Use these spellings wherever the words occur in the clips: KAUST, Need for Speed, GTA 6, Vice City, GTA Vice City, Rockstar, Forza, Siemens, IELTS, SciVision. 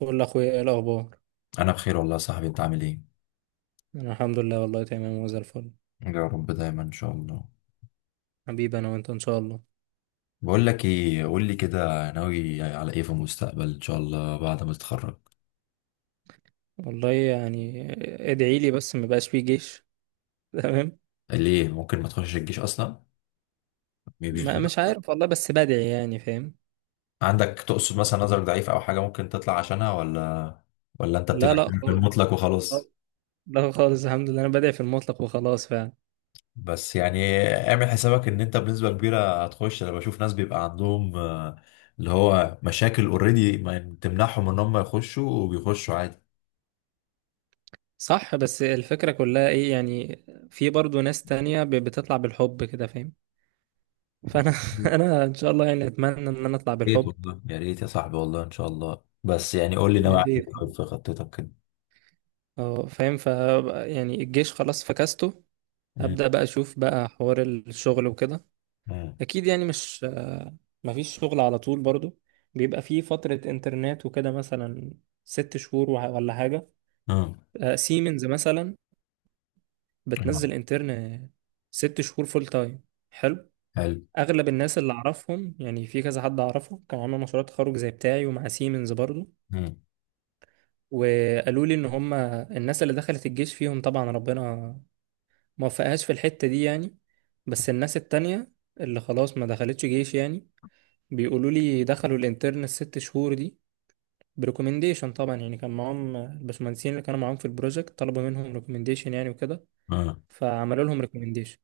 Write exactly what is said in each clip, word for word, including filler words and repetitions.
بقول لاخويا ايه الاخبار. انا بخير والله يا صاحبي، انت عامل ايه؟ انا الحمد لله والله تمام وزي الفل. يا رب دايما ان شاء الله. حبيبي انا وانت ان شاء الله. بقول لك ايه، قول لي كده، ناوي على ايه في المستقبل ان شاء الله بعد ما تتخرج؟ والله يعني ادعي لي بس ما بقاش فيه جيش. تمام. ليه ممكن ما تخشش الجيش اصلا؟ مش ما مش عارف والله بس بدعي يعني فاهم. عندك تقصد مثلا نظرك ضعيف او حاجه ممكن تطلع عشانها، ولا ولا انت لا بتدعي لا في خالص. المطلق وخلاص؟ لا خالص الحمد لله انا بدعي في المطلق وخلاص فعلا. بس يعني اعمل حسابك ان انت بنسبه كبيره هتخش. انا بشوف ناس بيبقى عندهم آه، اللي هو مشاكل اوريدي ما تمنعهم ان هم يخشوا، وبيخشوا صح بس الفكرة كلها ايه يعني. في برضو ناس تانية ب- بتطلع بالحب كده فاهم. فانا عادي. انا ان شاء الله يعني اتمنى ان انا اطلع ريت بالحب. والله، يا ريت يا صاحبي والله ان شاء الله. بس يعني قول لي ناوي يا على ايه ريت. طيب في خطتك كده؟ اه فاهم ف يعني الجيش خلاص فكسته. مم. ابدا بقى اشوف بقى حوار الشغل وكده. مم. اكيد يعني مش آه، مفيش شغل على طول برضو. بيبقى فيه فترة انترنت وكده مثلا. ست شهور وح- ولا حاجة. مم. آه، سيمنز مثلا مم. بتنزل انترن ست شهور فول تايم. حلو. حلو. اغلب الناس اللي اعرفهم يعني في كذا حد اعرفه كان عامل مشروع تخرج زي بتاعي ومع سيمنز برضو. مم. وقالوا لي ان هم الناس اللي دخلت الجيش فيهم طبعا ربنا موفقهاش في الحتة دي يعني. بس الناس التانية اللي خلاص ما دخلتش جيش يعني بيقولوا لي دخلوا الانترن الست شهور دي بريكومنديشن طبعا يعني. كان معاهم الباشمهندسين اللي كانوا معاهم في البروجكت طلبوا منهم ريكومنديشن يعني وكده. مم. فعملوا لهم ريكومنديشن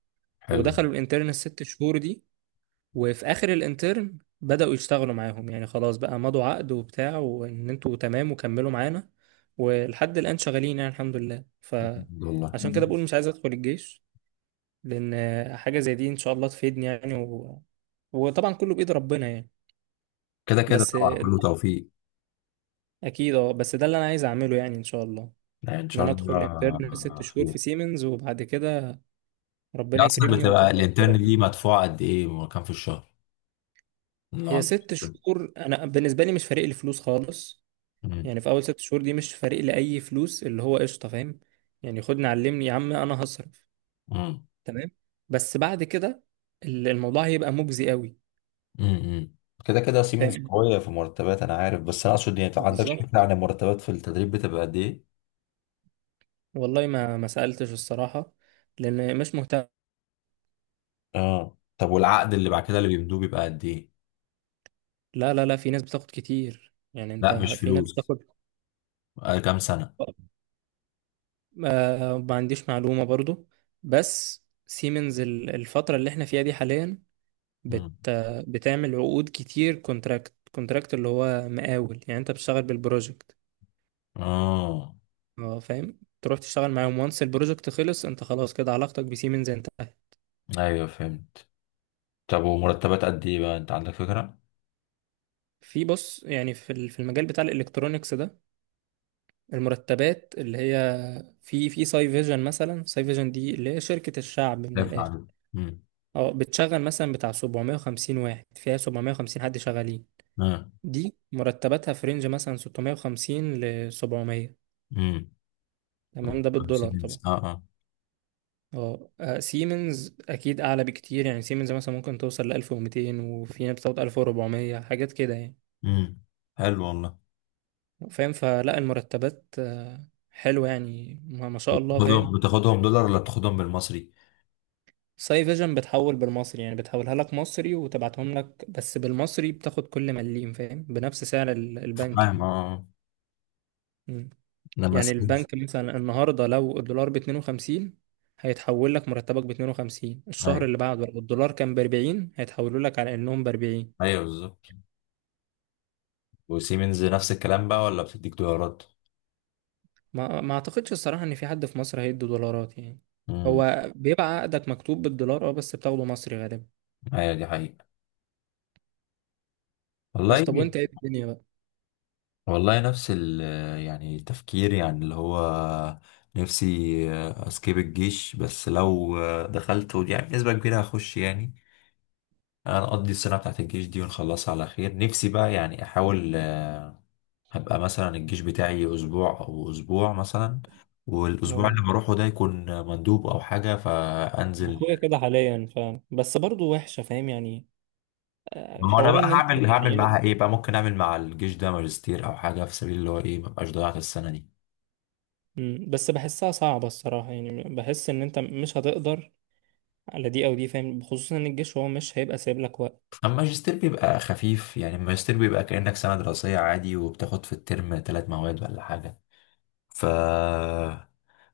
حلو ودخلوا الانترن الست شهور دي. وفي اخر الانترن بدأوا يشتغلوا معاهم يعني خلاص بقى مضوا عقد وبتاع وان انتوا تمام وكملوا معانا. ولحد الآن شغالين يعني الحمد لله. والله. فعشان مم. كده بقول مش عايز ادخل الجيش لان حاجه زي دي ان شاء الله تفيدني يعني و... وطبعا كله بايد ربنا يعني. كده كده بس طبعا كله توفيق. اكيد اه بس ده اللي انا عايز اعمله يعني ان شاء الله. يعني ان ان شاء انا ادخل انترن ست الله شهور خير. في سيمنز وبعد كده هي ربنا اصلا يكرمني بتبقى واكمل الانترن شغل دي يعني. مدفوعه قد ايه، كام في الشهر لو هي عندك؟ ست خبرة. شهور انا بالنسبه لي مش فارق لي فلوس خالص. مم. يعني في اول ست شهور دي مش فارق لي اي فلوس اللي هو قشطه فاهم. يعني خدني علمني يا عم انا هصرف. مم. تمام. بس بعد كده ال- الموضوع هيبقى مجزي قوي. مم. كده كده سيمنز فاهم قويه في مرتبات انا عارف، بس انا اقصد يعني ما عندكش فكره بالظبط. عن المرتبات في التدريب بتبقى قد ايه؟ والله ما ما سألتش الصراحة لأن مش مهتم. اه طب، والعقد اللي بعد كده اللي بيمدوه بيبقى قد ايه؟ لا لا لا في ناس بتاخد كتير يعني أنت لا، مش في ناس فلوس، بتاخد. آه، كام سنة؟ آه ما عنديش معلومة برضو. بس سيمنز ال- الفترة اللي احنا فيها دي حاليا بت مم. آه، بتعمل عقود كتير كونتراكت كونتراكت اللي هو مقاول يعني أنت بتشتغل بالبروجكت. اه. اه فاهم تروح تشتغل معاهم وانس البروجكت خلص انت خلاص كده علاقتك بسيمنز انتهت. ايوه فهمت. طب ومرتبات قد ايه بقى، انت عندك فكرة؟ في بص يعني في ال- في المجال بتاع الالكترونيكس ده المرتبات اللي هي في في ساي فيجن مثلا. ساي فيجن دي اللي هي شركة الشعب من دافع الآخر. عليه. امم. اه بتشغل مثلا بتاع سبعمائة واحد فيها سبعمائة حد شغالين. اه. دي مرتباتها في رينج مثلا ستمائة وخمسين ل سبعمائة. امم. طب تمام ده بالدولار خمسين. طبعا. اه اه. اه آه، سيمنز اكيد اعلى بكتير يعني سيمنز مثلا ممكن توصل ل الف ومتين وفي ناس بتاخد الف واربعمية حاجات كده يعني. امم. حلو والله. فاهم فلا المرتبات آه، حلوة يعني ما ما شاء الله فاهم. بتاخدهم بتاخدهم دولار ولا بتاخدهم بالمصري؟ ساي فيجن بتحول بالمصري يعني بتحولها لك مصري وتبعتهم لك بس بالمصري بتاخد كل مليم فاهم بنفس سعر ال- البنك فاهم. يعني. اه. آه. مم. لما يعني سيمنز. البنك مثلا النهارده لو الدولار ب اتنين وخمسين هيتحول لك مرتبك ب اتنين وخمسين. الشهر ايوه. اللي بعده لو الدولار كان ب اربعين هيتحولوا لك على انهم ب اربعين. ايوه بالظبط. وسيمنز نفس الكلام بقى ولا بتديك دولارات؟ ما ما اعتقدش الصراحه ان في حد في مصر هيدي دولارات يعني. امم. هو بيبقى عقدك مكتوب بالدولار اه بس بتاخده مصري غالبا. ايوه دي حقيقة. بس والله. طب وانت ايه الدنيا بقى. والله نفس ال... يعني التفكير يعني اللي هو نفسي اسكيب الجيش، بس لو دخلته يعني بنسبة كبيرة هخش يعني. انا اقضي السنة بتاعت الجيش دي ونخلصها على خير، نفسي بقى يعني احاول آه، هبقى مثلا الجيش بتاعي اسبوع او اسبوع مثلا، والاسبوع اه اللي بروحه ده يكون مندوب او حاجة فانزل. اخويا كده حاليا فاهم بس برضه وحشه فاهم يعني. ما هو انا حوار بقى ان انت هعمل هعمل يعني معاها ايه بقى، ممكن اعمل مع الجيش ده ماجستير او حاجة في سبيل اللي هو ايه مبقاش ضيعت السنة دي. مم، بس بحسها صعبة الصراحة يعني بحس ان انت مش هتقدر على دي او دي فاهم خصوصا ان الجيش هو مش هيبقى سايب لك وقت. اما الماجستير بيبقى خفيف يعني، الماجستير بيبقى كأنك سنة دراسية عادي وبتاخد في الترم ثلاث مواد ولا حاجة. ف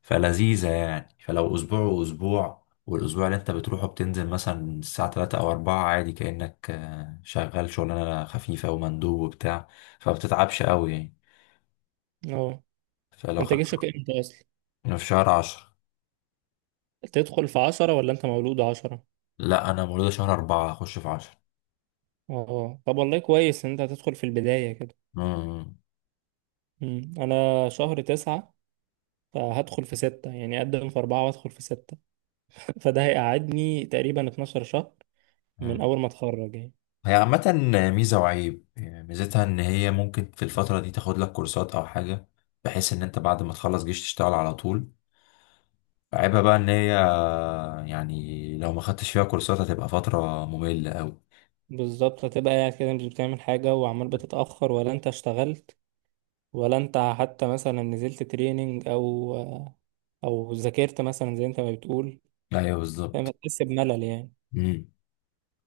فلذيذة يعني. فلو أسبوع وأسبوع، والأسبوع اللي أنت بتروحه بتنزل مثلا الساعة تلاتة أو أربعة، عادي كأنك آه، شغال شغلانة خفيفة ومندوب وبتاع، فبتتعبش قوي يعني. اه فلو خ... انت جيشك امتى اصلا. في شهر عشرة. تدخل في عشرة ولا انت مولود عشرة. لا، أنا مولودة شهر أربعة، أخش في عشرة. اه طب والله كويس ان انت هتدخل في البداية كده. مم، انا شهر تسعة فهدخل في ستة يعني اقدم في اربعة وادخل في ستة. فده هيقعدني تقريبا اتناشر شهر من مم. اول ما اتخرج يعني. هي عامة ميزة وعيب يعني. ميزتها إن هي ممكن في الفترة دي تاخد لك كورسات أو حاجة، بحيث إن أنت بعد ما تخلص جيش تشتغل على طول. عيبها بقى إن هي يعني لو ما خدتش فيها كورسات هتبقى فترة مملة أوي. بالظبط هتبقى قاعد كده مش بتعمل حاجة وعمال بتتأخر ولا انت اشتغلت ولا انت حتى مثلا نزلت تريننج او او ذاكرت مثلا زي انت ما بتقول. أيوه فاهم بالظبط. هتحس بملل يعني. امم.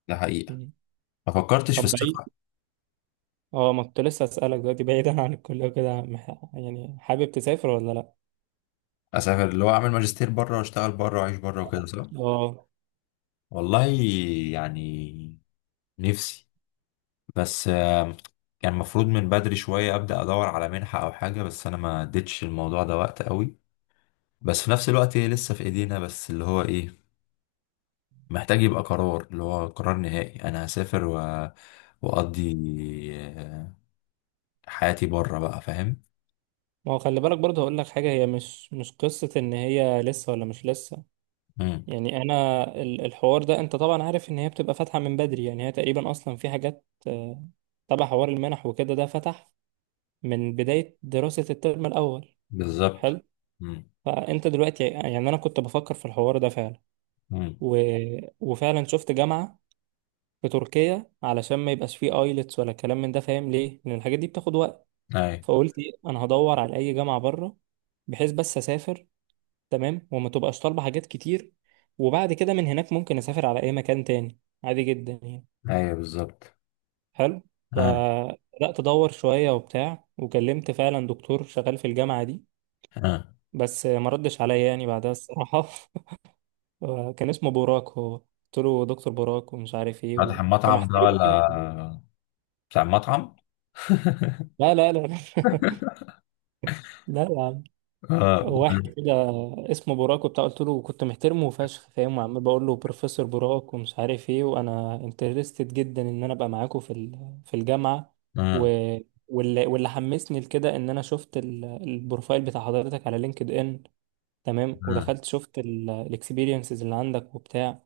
ده حقيقة. مم. ما فكرتش في طب بعيد. السفر؟ اه ما كنت لسه اسالك دلوقتي بعيدا عن الكليه وكده مح- يعني حابب تسافر ولا لا. أسافر اللي هو أعمل ماجستير بره وأشتغل بره وأعيش بره وكده صح؟ اه والله يعني نفسي، بس آم، كان المفروض من بدري شوية أبدأ أدور على منحة أو حاجة، بس أنا ما اديتش الموضوع ده وقت أوي. بس في نفس الوقت هي لسه في ايدينا، بس اللي هو ايه محتاج يبقى قرار، اللي هو قرار نهائي انا هسافر و... واقضي آه، حياتي بره بقى، فاهم. ما هو خلي بالك برضه هقول لك حاجه هي مش مش قصه ان هي لسه ولا مش لسه. امم. يعني انا ال- الحوار ده انت طبعا عارف ان هي بتبقى فاتحه من بدري يعني هي تقريبا اصلا في حاجات آه، تبع حوار المنح وكده ده فتح من بدايه دراسه الترم الاول. بالظبط. حلو. امم. فانت دلوقتي يعني انا كنت بفكر في الحوار ده فعلا امم. و... وفعلا شفت جامعه في تركيا علشان ما يبقاش فيه ايلتس ولا كلام من ده فاهم ليه لان الحاجات دي بتاخد وقت. اي. فقلت إيه، انا هدور على اي جامعه بره بحيث بس اسافر تمام وما تبقاش طالبه حاجات كتير. وبعد كده من هناك ممكن اسافر على اي مكان تاني عادي جدا يعني. اي بالظبط. حلو. اه. فبدات ادور شويه وبتاع وكلمت فعلا دكتور شغال في الجامعه دي. اه. بس ما ردش عليا يعني بعدها الصراحه آه، كان اسمه بوراك. هو قلت له دكتور بوراك ومش عارف ايه فاتح وكنت المطعم ده محترمه ولا جدا. بتاع المطعم؟ لا لا لا لا لا يا عم. اه. واحد كده اسمه بوراك وبتاع. قلت له كنت محترمه فشخ فاهم وعمال بقول له بروفيسور بوراك ومش عارف ايه وانا انترستد جدا ان انا ابقى معاكم في ال- في الجامعه. و اه. واللي واللي حمسني لكده ان انا شفت ال- البروفايل بتاع حضرتك على لينكد ان. تمام اه. ودخلت شفت الاكسبيرينسز اللي عندك وبتاع.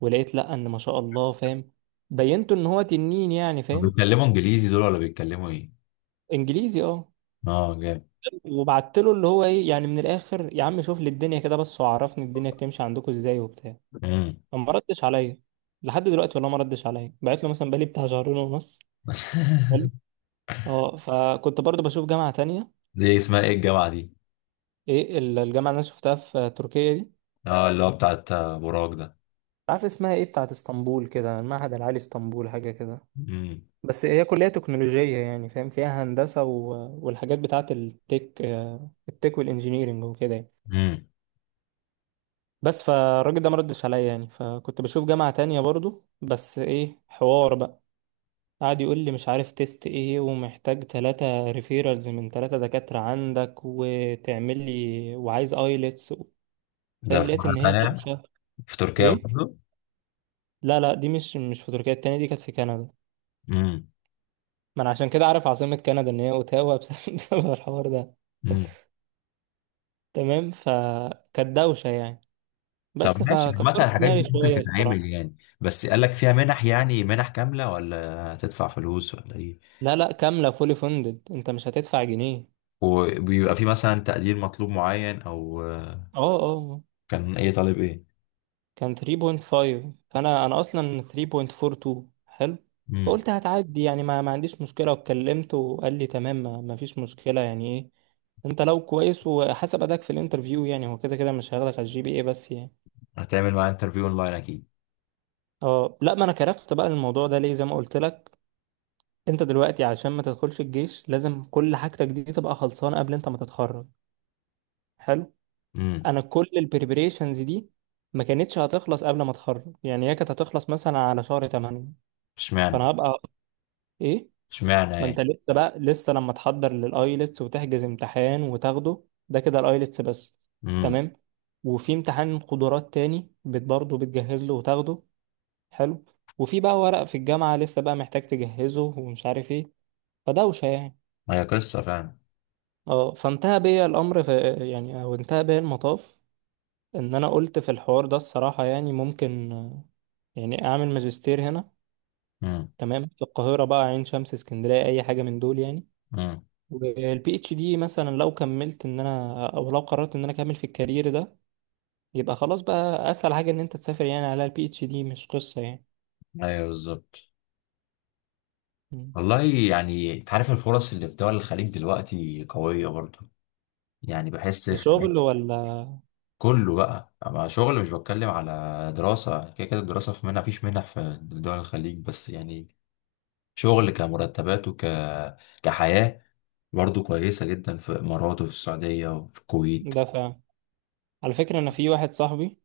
ولقيت لا ان ما شاء الله فاهم بينته ان هو تنين يعني فاهم. بيتكلموا انجليزي دول ولا بيتكلموا ايه؟ انجليزي اه. اه جامد. وبعت له اللي هو ايه يعني من الاخر يا عم شوف لي الدنيا كده بس وعرفني الدنيا بتمشي عندكم ازاي وبتاع. امم. فما ردش عليا لحد دلوقتي والله ما ردش عليا بعت له مثلا بقالي بتاع شهرين ونص. حلو. اه فكنت برضه بشوف جامعة تانية. دي اسمها ايه الجامعة دي؟ ايه ال- الجامعة اللي انا شفتها في تركيا دي اه، اللي هو بتاعت آه، براك ده. عارف اسمها ايه. بتاعت اسطنبول كده المعهد العالي اسطنبول حاجة كده. امم. بس هي كلية تكنولوجية يعني فاهم فيها هندسة و... والحاجات بتاعة التك آه، التك والانجينيرينج وكده يعني. امم. بس فالراجل ده ما ردش عليا يعني فكنت بشوف جامعة تانية برضو بس ايه حوار بقى. قعد يقول لي مش عارف تيست ايه ومحتاج تلاتة ريفيرالز من تلاتة دكاترة عندك وتعمل لي وعايز ايلتس و... ده فاهم في لقيت مرة ان هي تانية؟ دوشة. في تركيا ايه برضه؟ لا لا دي مش مش في تركيا. التانية دي كانت في كندا. امم. ما انا عشان كده عارف عاصمة كندا ان هي اوتاوا بسبب بسبب الحوار ده. امم. تمام فكانت دوشة يعني طب بس ماشي. عامة فكبرت الحاجات دماغي دي ممكن شوية تتعمل الصراحة. يعني، بس قال لك فيها منح يعني، منح كاملة ولا هتدفع فلوس ولا ايه؟ لا لا كاملة فولي فندد انت مش هتدفع جنيه. وبيبقى في مثلا تقدير مطلوب معين او آه، اه اه اه. كان ايه طالب ايه؟ كان تلاتة فاصلة خمسة فانا انا اصلا تلاتة فاصلة اتنين واربعين. حلو. امم. فقلت هتعدي يعني ما, ما عنديش مشكلة وكلمته وقال لي تمام ما, ما فيش مشكلة يعني ايه. انت لو كويس وحسب اداك في الانترفيو يعني هو كده كده مش هياخدك على الجي بي اي بس يعني. هتعمل معاه انترفيو اونلاين اكيد؟ اه لا ما انا كرفت بقى الموضوع ده ليه زي ما قلت لك. انت دلوقتي عشان ما تدخلش الجيش لازم كل حاجتك دي تبقى خلصانه قبل انت ما تتخرج. حلو. امم. انا كل البريبريشنز دي ما كانتش هتخلص قبل ما اتخرج يعني. هي كانت هتخلص مثلا على شهر تمانية. اشمعنى؟ فانا هبقى ايه. اشمعنى ما انت يعني. لسه بقى لسه لما تحضر للايلتس وتحجز امتحان وتاخده ده كده الايلتس بس. امم. تمام. وفي امتحان قدرات تاني بت برضه بتجهز له وتاخده. حلو. وفي بقى ورق في الجامعه لسه بقى محتاج تجهزه ومش عارف ايه فدوشه يعني. هي قصة فعلا. اه فانتهى بيا الامر في يعني او انتهى بيا المطاف. ان انا قلت في الحوار ده الصراحه يعني ممكن آه، يعني اعمل ماجستير هنا. امم. تمام في القاهره بقى عين شمس اسكندريه اي حاجه من دول يعني. امم. والبي اتش دي مثلا لو كملت ان انا او لو قررت ان انا اكمل في الكارير ده يبقى خلاص بقى اسهل حاجه ان انت تسافر يعني على البي اتش دي مش قصه يعني. ايوه بالظبط. مم. والله يعني انت عارف الفرص اللي في دول الخليج دلوقتي قوية برضه. يعني بحس في... كشغل ولا. كله بقى مع شغل، مش بتكلم على دراسة. كده كده الدراسة في منح فيش منح في دول الخليج، بس يعني شغل كمرتبات وك... كحياة برضه كويسة جدا في الإمارات وفي السعودية وفي الكويت. ده فعلا. على فكره انا في واحد صاحبي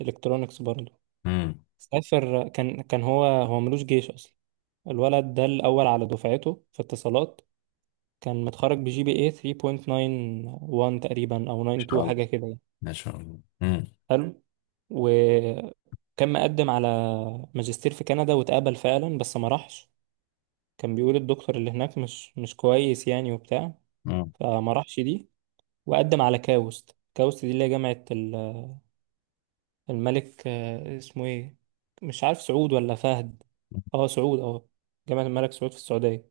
الكترونكس برضه امم. إن سافر. كان كان هو هو ملوش جيش اصلا. الولد ده الأول على دفعته في اتصالات. كان متخرج بجي بي اي تلاتة فاصلة واحد وتسعين تقريبا أو شاء اتنين وتسعين الله. حاجة كده يعني. ما شاء الله. امم. حلو. وكان مقدم على ماجستير في كندا واتقبل فعلا بس ما راحش. كان بيقول الدكتور اللي هناك مش مش كويس يعني وبتاع. امم. فما راحش دي. وقدم على كاوست. كاوست دي اللي هي جامعة ال- الملك آه، اسمه ايه مش عارف سعود ولا فهد. اه سعود اه. جامعة الملك سعود في السعودية.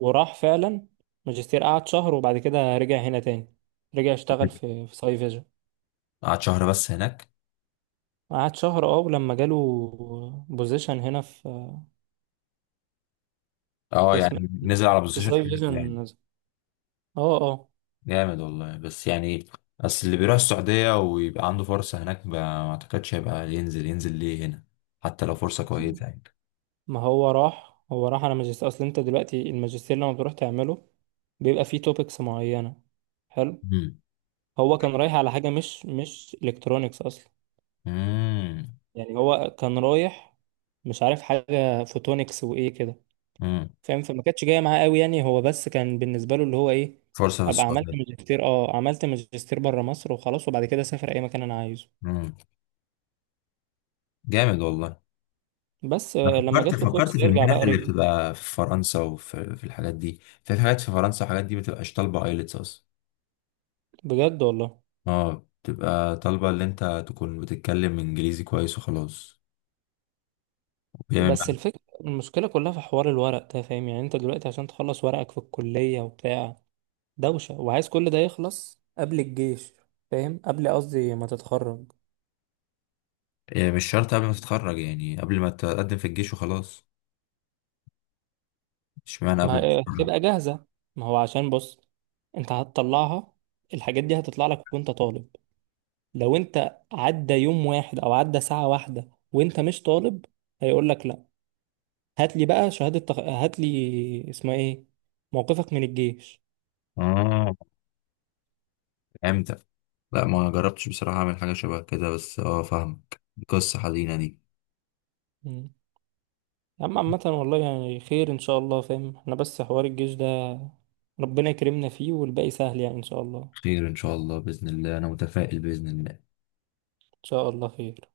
وراح فعلا ماجستير قعد شهر. وبعد كده رجع هنا تاني رجع اشتغل في في ساي فيجن. قعد شهر بس هناك؟ قعد شهر اه ولما جاله بوزيشن هنا في في اه اسم يعني نزل على في بوزيشن ساي حلو يعني. فيجن اه اه. جامد والله. بس يعني اصل اللي بيروح السعودية ويبقى عنده فرصة هناك ما ما اعتقدش هيبقى ينزل، ينزل ليه هنا حتى لو فرصة كويسة يعني. ما هو راح هو راح على ماجستير. اصل انت دلوقتي الماجستير لما بتروح تعمله بيبقى فيه توبكس معينة. حلو. امم. هو كان رايح على حاجة مش مش الكترونيكس اصلا. امم. يعني هو كان رايح مش عارف حاجة فوتونكس وايه كده أمم. فاهم. فما كانتش جايه معاه قوي يعني هو بس كان بالنسبه له اللي هو ايه. فرصة في ابقى عملت السعودية. ماجستير اه عملت ماجستير بره مصر وخلاص وبعد كده اسافر اي مكان انا عايزه. امم. جامد والله. بس انا آه، لما فكرت جات له فرصه فكرت في يرجع بقى المنح اللي رجع. بتبقى في فرنسا، وفي في الحاجات دي. في حاجات في فرنسا وحاجات دي ما بتبقاش طالبة ايلتس اصلا. بجد والله. اه، بتبقى طالبة اللي انت تكون بتتكلم انجليزي كويس وخلاص. يعني... بس الفكره المشكله كلها في حوار الورق ده فاهم يعني انت دلوقتي عشان تخلص ورقك في الكليه وبتاع دوشه وعايز كل ده يخلص قبل الجيش فاهم قبل قصدي ما تتخرج. يعني مش شرط قبل ما تتخرج، يعني قبل ما تقدم في الجيش وخلاص. اشمعنى قبل ما آه، الكورونا؟ تبقى جاهزه. ما هو عشان بص انت هتطلعها الحاجات دي هتطلع لك وانت طالب. لو انت عدى يوم واحد او عدى ساعة واحدة وانت مش طالب هيقول لك لا. هات لي بقى شهادة تخ... هات لي اسمها ايه. موقفك من الجيش. اه فهمتك. لا، ما جربتش بصراحة أعمل حاجة شبه كده، بس اه فاهمك. قصة حزينة دي. مم. يا عم عامة والله يعني خير ان شاء الله فاهم احنا بس حوار الجيش ده ربنا يكرمنا فيه والباقي سهل يعني ان شاء الله ان خير إن شاء الله بإذن الله، أنا متفائل بإذن الله. شاء الله خير